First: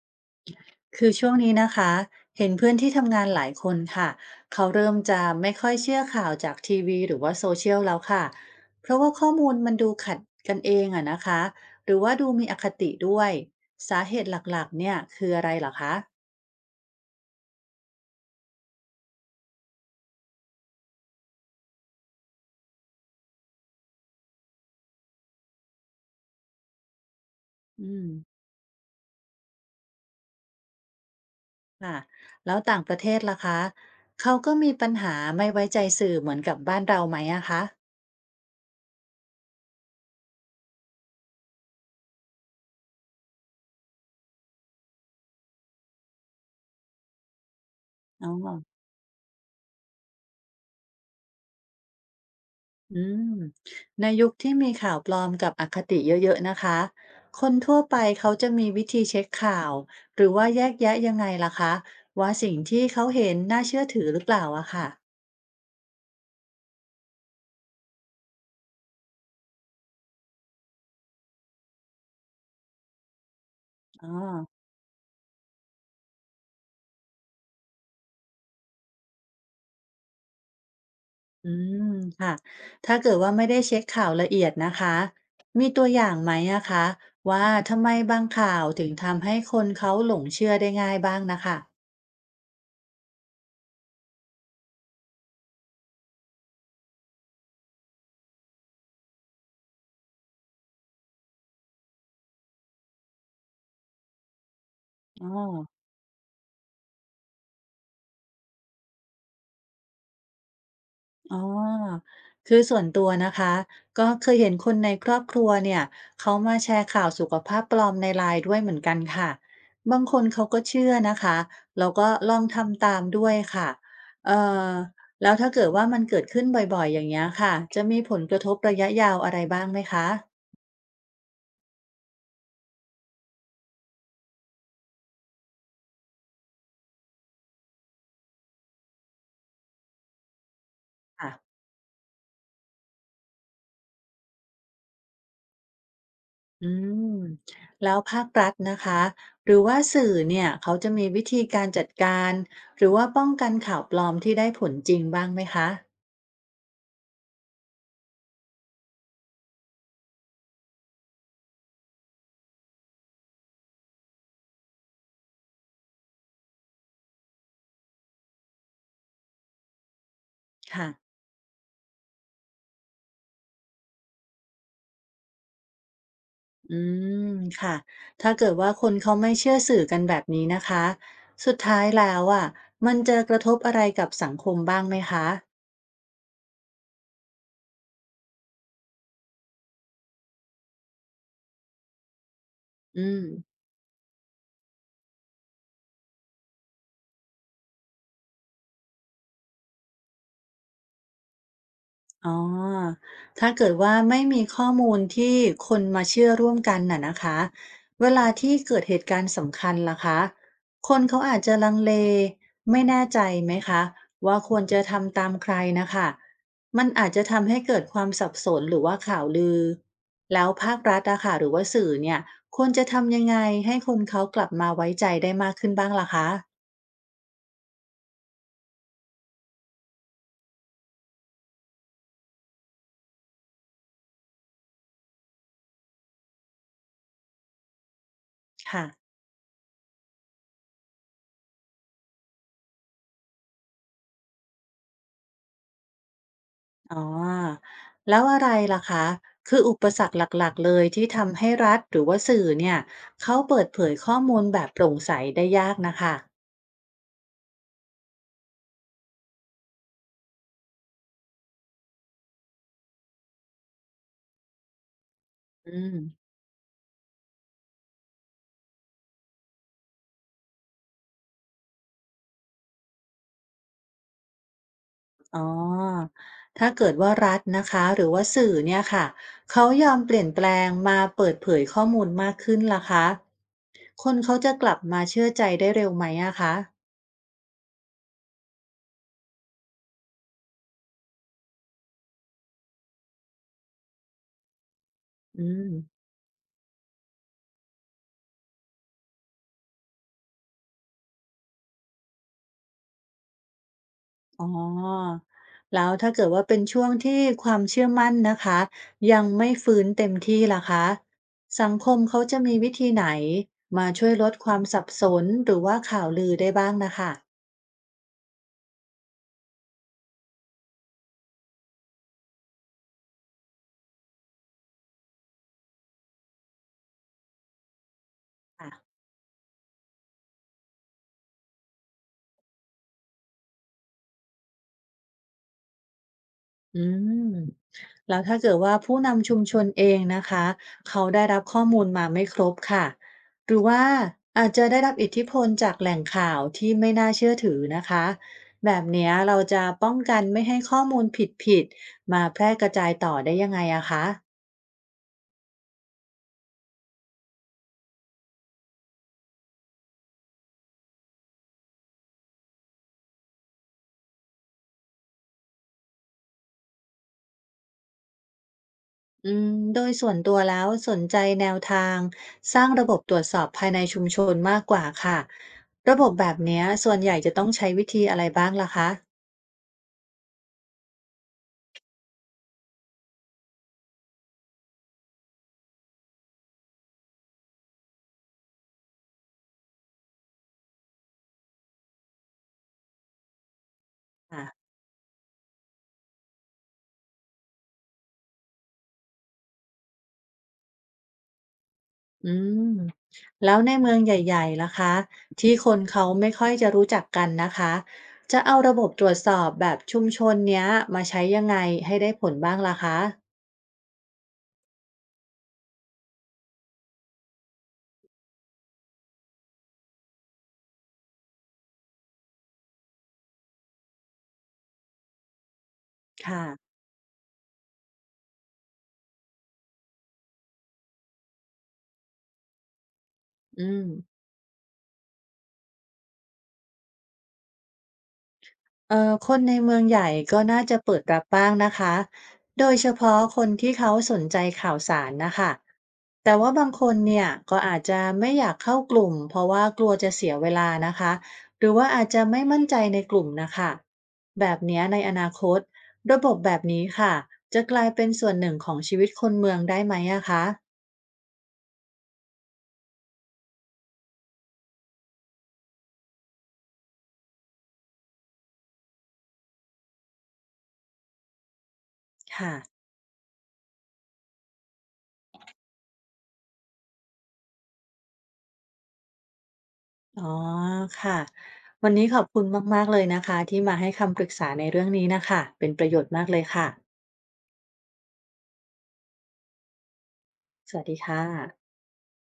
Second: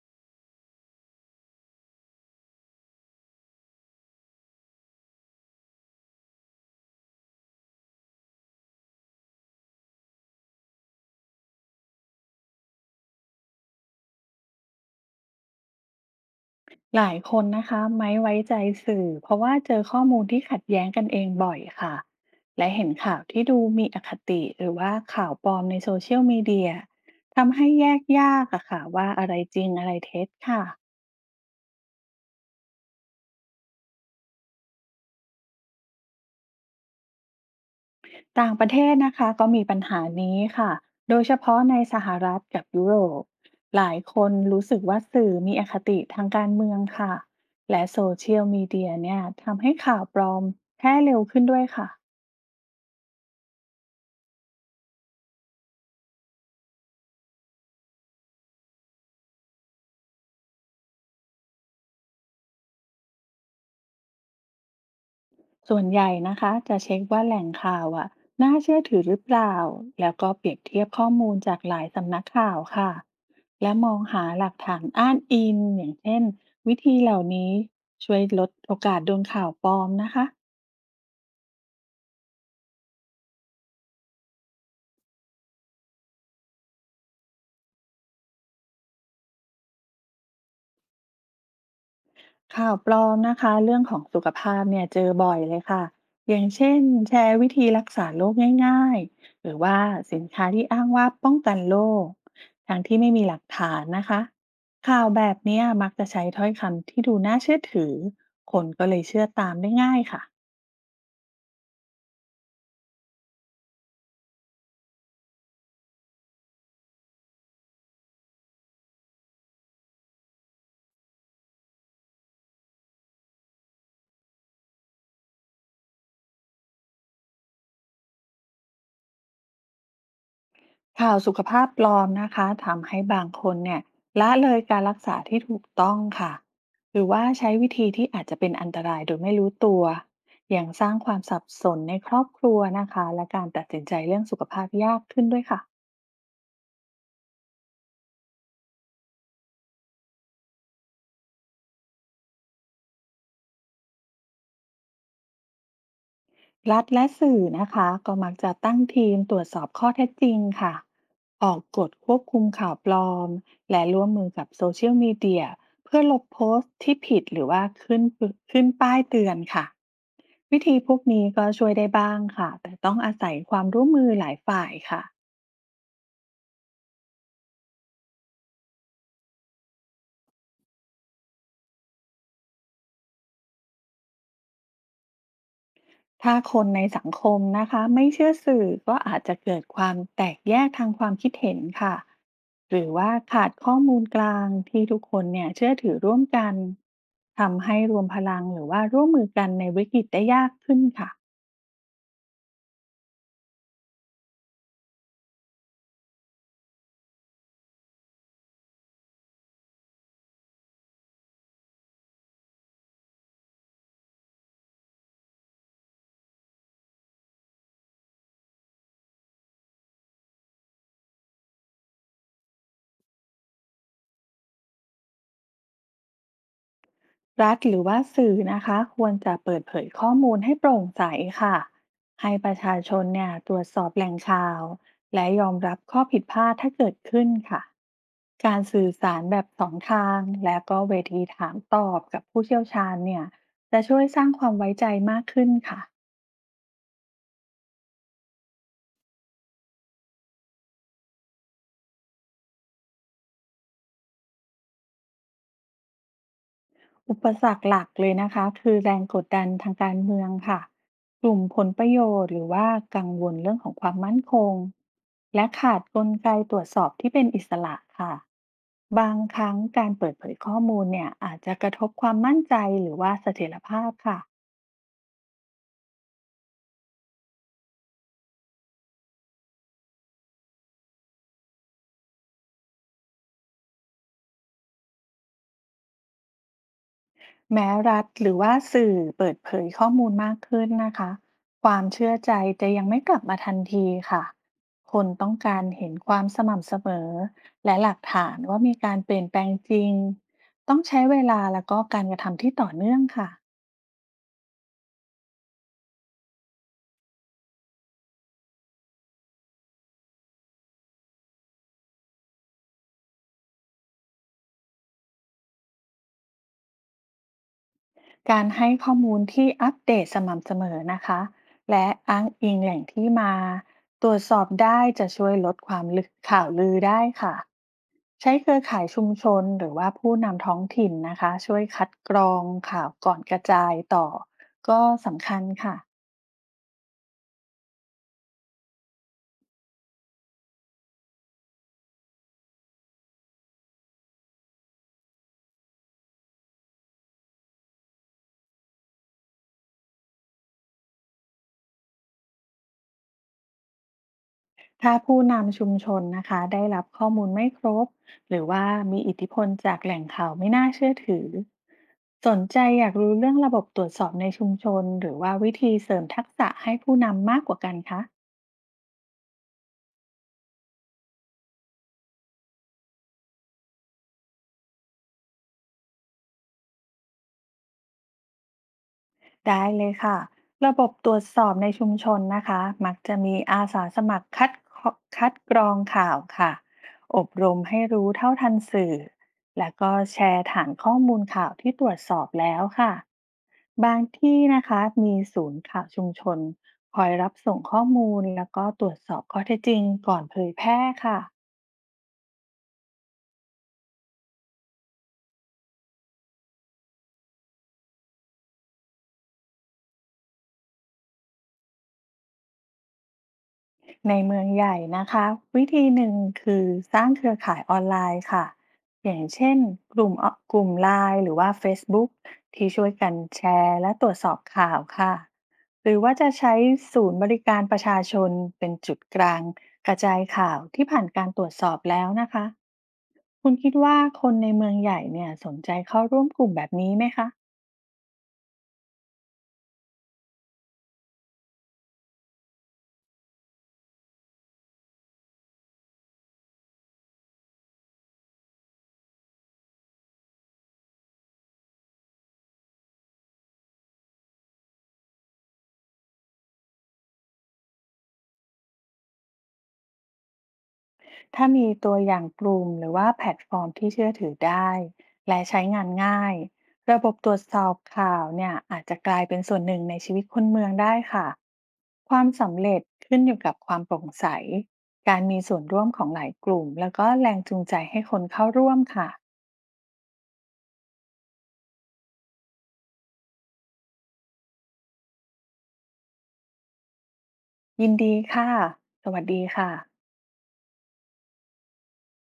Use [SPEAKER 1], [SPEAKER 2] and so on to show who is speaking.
[SPEAKER 1] คือช่วงนี้นะคะเห็นเพื่อนที่ทำงานหลายคนค่ะเขาเริ่มจะไม่ค่อยเชื่อข่าวจากทีวีหรือว่าโซเชียลแล้วค่ะเพราะว่าข้อมูลมันดูขัดกันเองอะนะคะหรือว่าดูมีอคติด้วยสาเหตุหลักๆเนี่ยคืออะไรเหรอคะ
[SPEAKER 2] หลายคนนะคะไม่ไว้ใจสื่อเพราะว่าเจอข้อมูลที่ขัดแย้งกันเองบ่อยค่ะและเห็นข่าวที่ดูมีอคติหรือว่าข่าวปลอมในโซเชียลมีเดียทำให้
[SPEAKER 1] อื
[SPEAKER 2] แยก
[SPEAKER 1] ม
[SPEAKER 2] ยากอะค่ะว่าอะไรจริงอะไรเท็จค่ะ
[SPEAKER 1] ค่ะแล้วต่างประเทศล่ะคะเขาก็มีปัญหาไม่ไว้ใจสื่อเหมือนกับบ้านเราไหมอะคะ
[SPEAKER 2] ต่างประเทศนะคะก็มีปัญหานี้ค่ะโดยเฉพาะในสหรัฐกับยุโรปหลายคนรู้สึกว่าสื่อมีอคติทางการเมืองค่ะและโซ
[SPEAKER 1] อ๋
[SPEAKER 2] เชียล
[SPEAKER 1] อ
[SPEAKER 2] มีเดียเนี่ยทำให้ข่าวปลอมแพร่เร็วขึ้นด้วยค่ะ
[SPEAKER 1] อืมในยุคที่มีข่าวปลอมกับอคติเยอะๆนะคะคนทั่วไปเขาจะมีวิธีเช็คข่าวหรือว่าแยกแยะยังไงล่ะคะว่าสิ่งที่เขาเห็นน่าเชื่อถือหรือเปล่าอะค่ะ
[SPEAKER 2] ส่วนใหญ่นะคะจะเช็คว่าแหล่งข่าวอ่ะน่าเชื่อถือหรือเปล่าแล้วก็เปรียบเทียบข้อมูลจากหลายสำนักข่าวค่ะและมอง
[SPEAKER 1] อ๋อ
[SPEAKER 2] หาหลักฐานอ้างอิงอย่างเช่นวิธีเหล่านี้ช่วยลดโอกาสโดนข่าวปลอมนะคะ
[SPEAKER 1] อืมค่ะถ้าเกิดว่าไม่ได้เช็คข่าวละเอียดนะคะมีตัวอย่างไหมอะคะว่าทำไมบางข่าวถึงทำให้คนเขาหลงเชื่อได้ง่ายบ้างนะคะ
[SPEAKER 2] ข่าวปลอมนะคะเรื่องของสุขภาพเนี่ยเจอบ่อยเลยค่ะอย่างเช่นแชร์วิธีรักษาโรคง่ายๆหรือว่าสินค้าที่อ้างว่าป้องกันโรคทั้งที่ไม่มีหลักฐานนะคะข่าวแบ
[SPEAKER 1] อ๋อ
[SPEAKER 2] บเนี้ยมักจะใช้ถ้อยคำที่ดูน่าเชื่อถือคนก็เลยเชื่อตามได้ง่ายค่ะ
[SPEAKER 1] อ๋อคือส่วนตัวนะคะ ก็เคยเห็นคนในครอบครัวเนี่ยเขามาแชร์ข่าวสุขภาพปลอมในไลน์ด้วยเหมือนกันค่ะบางคนเขาก็เชื่อนะคะแล้วก็ลองทำตามด้วยค่ะเอ่อแล้วถ้าเกิดว่ามันเกิดขึ้นบ่อยๆ อย่างเงี้ยค่ะ จะมีผลกระทบระยะยาวอะไรบ้างไหมคะ
[SPEAKER 2] ข่าวสุขภาพปลอมนะคะทำให้บางคนเนี่ยละเลยการรักษาที่ถูกต้องค่ะหรือว่าใช้วิธีที่อาจจะเป็นอันตรายโดยไม่รู้ตัวอย่างสร้างความ
[SPEAKER 1] ค่ะ
[SPEAKER 2] สับสนในครอบครัวนะคะและการตัดสินใจเรื่องสุขภาพยากขึ้นด้วยค่ะ
[SPEAKER 1] อืมแล้วภาครัฐนะคะหรือว่าสื่อเนี่ย เขาจะมีวิธีการจัดการ หรือว่าป้องกันข่าวปลอมที่ได้ผลจริงบ้างไหมคะ
[SPEAKER 2] รัฐและสื่อนะคะก็มักจะตั้งทีมตรวจสอบข้อเท็จจริงค่ะออกกฎควบคุมข่าวปลอมและร่วมมือกับโซเชียลมีเดียเพื่อลบโพสต์ที่ผิดหรือว่าขึ้นป้ายเตือนค่ะ วิธี
[SPEAKER 1] ค่ะ
[SPEAKER 2] พวกนี้ก็ช่วยได้บ้างค่ะแต่ต้องอาศัยความร่วมมือหลายฝ่ายค่ะ
[SPEAKER 1] อืมค่ะ ถ้าเกิดว่าคนเขาไม่เชื่อสื่อกันแบบนี้นะคะ สุดท้ายแล้วอ่ะมันจะกระทบอะไรกับสังคมบ้างไหมคะ
[SPEAKER 2] ถ้าคนในสังคมนะคะไม่เชื่อสื่อก็อาจจะเกิดความแตกแยกทางความคิดเห็นค่ะหรือ
[SPEAKER 1] อื
[SPEAKER 2] ว่า
[SPEAKER 1] ม
[SPEAKER 2] ขาดข้อมูลกลางที่ทุกคนเนี่ยเชื่อถือร่วมกันทำให้รวมพลังหรือว่าร่วมมือกันในวิกฤตได้ยากขึ้นค่ะ
[SPEAKER 1] อ๋อถ้าเกิดว่าไม่มีข้อมูลที่คนมาเชื่อร่วมกันน่ะนะคะ เวลาที่เกิดเหตุการณ์สำคัญล่ะคะ คนเขาอาจจะลังเล ไม่แน่ใจไหมคะว่าควรจะทำตามใครนะคะ มันอาจจะทำให้เกิดความสับสนหรือว่าข่าวลือ แล้วภาครัฐอะค่ะหรือว่าสื่อเนี่ยควรจะทำยังไงให้คนเขากลับมาไว้ใจได้มากขึ้นบ้างล่ะคะ
[SPEAKER 2] รัฐหรือว่าสื่อนะคะควรจะเปิดเผยข้อมูลให้โปร่งใสค่ะให้ประชาชนเนี่ยตรวจสอบแหล่งข่าวและยอมรับข้อผิดพลาดถ้าเกิดขึ้นค่ะการ
[SPEAKER 1] ค่ะ
[SPEAKER 2] สื่อสารแบบสองทางและก็เวทีถามตอบกับผู้เชี่ยวชาญเนี่ยจะช่วยสร้างความไว้ใจมากขึ้นค่ะ
[SPEAKER 1] อ๋อแล้วอะไรล่ะคะคืออุปสรรคหลักๆเลยที่ทำให้รัฐหรือว่าสื่อเนี่ยเขาเปิดเผยข้อมูลแบบโปร่งใสได้ยากนะคะ
[SPEAKER 2] อุปสรรคหลักเลยนะคะคือแรงกดดันทางการเมืองค่ะกลุ่มผลประโยชน์หรือว่ากังวลเรื่องของความมั่นคงและ
[SPEAKER 1] อื
[SPEAKER 2] ขาด
[SPEAKER 1] ม
[SPEAKER 2] กลไกตรวจสอบที่เป็นอิสระค่ะบางครั้งการเปิดเผยข้อมูลเนี่ยอาจจะกระทบความมั่นใจหรือว่าเสถียรภาพค่ะ
[SPEAKER 1] อ๋อถ้าเกิดว่ารัฐนะคะหรือว่าสื่อเนี่ยค่ะเขายอมเปลี่ยนแปลงมาเปิดเผยข้อมูลมากขึ้นล่ะคะคนเขาจะกลับมาเชื่อใจได้เร็วไหมอะคะ
[SPEAKER 2] แม้รัฐหรือว่าสื่อเปิดเผยข้อมูลมากขึ้นนะคะความเชื่อใจจะยังไม่กลับมาทันทีค่ะคนต้อง
[SPEAKER 1] อื
[SPEAKER 2] การ
[SPEAKER 1] ม
[SPEAKER 2] เห็นความสม่ำเสมอและหลักฐานว่ามีการเปลี่ยนแปลงจริงต้องใช้เวลาแล้วก็การกระทำที่ต่อเนื่องค่ะ
[SPEAKER 1] อ๋อแล้วถ้าเกิดว่าเป็นช่วงที่ความเชื่อมั่นนะคะยังไม่ฟื้นเต็มที่ล่ะคะสังคมเขาจะมีวิธีไหนมาช่วยลดความสับสนหรือว่าข่าวลือได้บ้างนะคะ
[SPEAKER 2] การให้ข้อมูลที่อัปเดตสม่ำเสมอนะคะและอ้างอิงแหล่งที่มาตรวจสอบได้จะช่วยลดความลึกข่าวลือได้ค่ะใช้เครือข่าย
[SPEAKER 1] ะ
[SPEAKER 2] ชุมชนหรือว่าผู้นำท้องถิ่นนะคะช่วยคัดกรองข่าวก่อนกระจายต่อก็สำคัญค่ะ
[SPEAKER 1] อืมแล้วถ้าเกิดว่าผู้นำชุมชนเองนะคะเขาได้รับข้อมูลมาไม่ครบค่ะหรือว่าอาจจะได้รับอิทธิพลจากแหล่งข่าวที่ไม่น่าเชื่อถือนะคะแบบเนี้ยเราจะป้องกันไม่ให้ข้อมูลผิดๆมาแพร่กระจายต่อได้ยังไงอะคะ
[SPEAKER 2] ถ้าผู้นำชุมชนนะคะได้รับข้อมูลไม่ครบหรือว่ามีอิทธิพลจากแหล่งข่าวไม่น่าเชื่อถือสนใจอยากรู้เรื่องระบบตรวจสอบในชุมชนหรือว่าวิธีเสริมทักษะให้ผู้นำมากกว่ากันคะ
[SPEAKER 1] อืมโดยส่วนตัวแล้วสนใจแนวทางสร้างระบบตรวจสอบภายในชุมชนมากกว่าค่ะระบบแบบเนี้ยส่วนใหญ่จะต้องใช้วิธีอะไรบ้างล่ะคะ
[SPEAKER 2] ได้เลยค่ะระบบตรวจสอบในชุมชนนะคะมักจะมีอาสาสมัครคคัดกรองข่าวค่ะอบรมให้รู้เท่าทันสื่อและก็แชร์ฐานข้อมูลข่าวที่ตรวจสอบแล้วค่ะบางที่
[SPEAKER 1] ค่ะ
[SPEAKER 2] นะคะมีศูนย์ข่าวชุมชนคอยรับส่งข้อมูลแล้วก็ตรวจสอบข้อเท็จจริงก่อนเผยแพร่ค่ะ
[SPEAKER 1] อืมแล้วในเมืองใหญ่ๆล่ะคะที่คนเขาไม่ค่อยจะรู้จักกันนะคะจะเอาระบบตรวจสอบแบบชุมชนเนี้ยมาใช้ยังไงให้ได้ผลบ้างล่ะคะ
[SPEAKER 2] ในเมืองใหญ่นะคะวิธีหนึ่งคือสร้างเครือข่ายออนไลน์ค่ะอย่างเช่นกลุ่มไลน์หรือว่า Facebook ที่ช่วยกันแชร์และตรวจสอบข่าวค่ะหรือว่าจะ
[SPEAKER 1] ค่ะ
[SPEAKER 2] ใช้ศูนย์บริการประชาชนเป็นจุดกลางกระจายข่าวที่ผ่านการตรวจสอบแล้วนะคะคุณ
[SPEAKER 1] อื
[SPEAKER 2] คิด
[SPEAKER 1] ม
[SPEAKER 2] ว่าคนในเมืองใหญ่เนี่ยสนใจเข้าร่วมกลุ่มแบบนี้ไหมคะ
[SPEAKER 1] คนในเมืองใหญ่ก็น่าจะเปิดรับบ้างนะคะ โดยเฉพาะคนที่เขาสนใจข่าวสารนะคะ แต่ว่าบางคนเนี่ยก็อาจจะไม่อยากเข้ากลุ่มเพราะว่ากลัวจะเสียเวลานะคะ หรือว่าอาจจะไม่มั่นใจในกลุ่มนะคะแบบเนี้ยในอนาคตระบบแบบนี้ค่ะจะกลายเป็นส่วนหนึ่งของชีวิตคนเมืองได้ไหมอะคะ
[SPEAKER 2] ถ้ามีตัวอย่างกลุ่มหรือว่าแพลตฟอร์มที่เชื่อถือได้และใช้งานง่ายระบบตรวจสอบข่าวเนี่ยอาจจะกลายเป็นส่วนหนึ่งในชีวิตคนเมืองได้ค่ะความ
[SPEAKER 1] ค่ะ
[SPEAKER 2] สำเร็จขึ้นอยู่กับความโปร่งใสการมีส่วนร่วมของหลายกลุ่มแล้วก็แรงจูงใจให้คนเข้าร่วมค่ะ
[SPEAKER 1] อ๋อค่ะวันนี้ขอบคุณมากๆเลยนะคะที่มาให้คำปรึกษาในเรื่องนี้นะคะเป็นประโยชน์มากเลยค่ะ
[SPEAKER 2] ยินดีค่ะสวัสดีค่ะ
[SPEAKER 1] สวัสดีค่ะ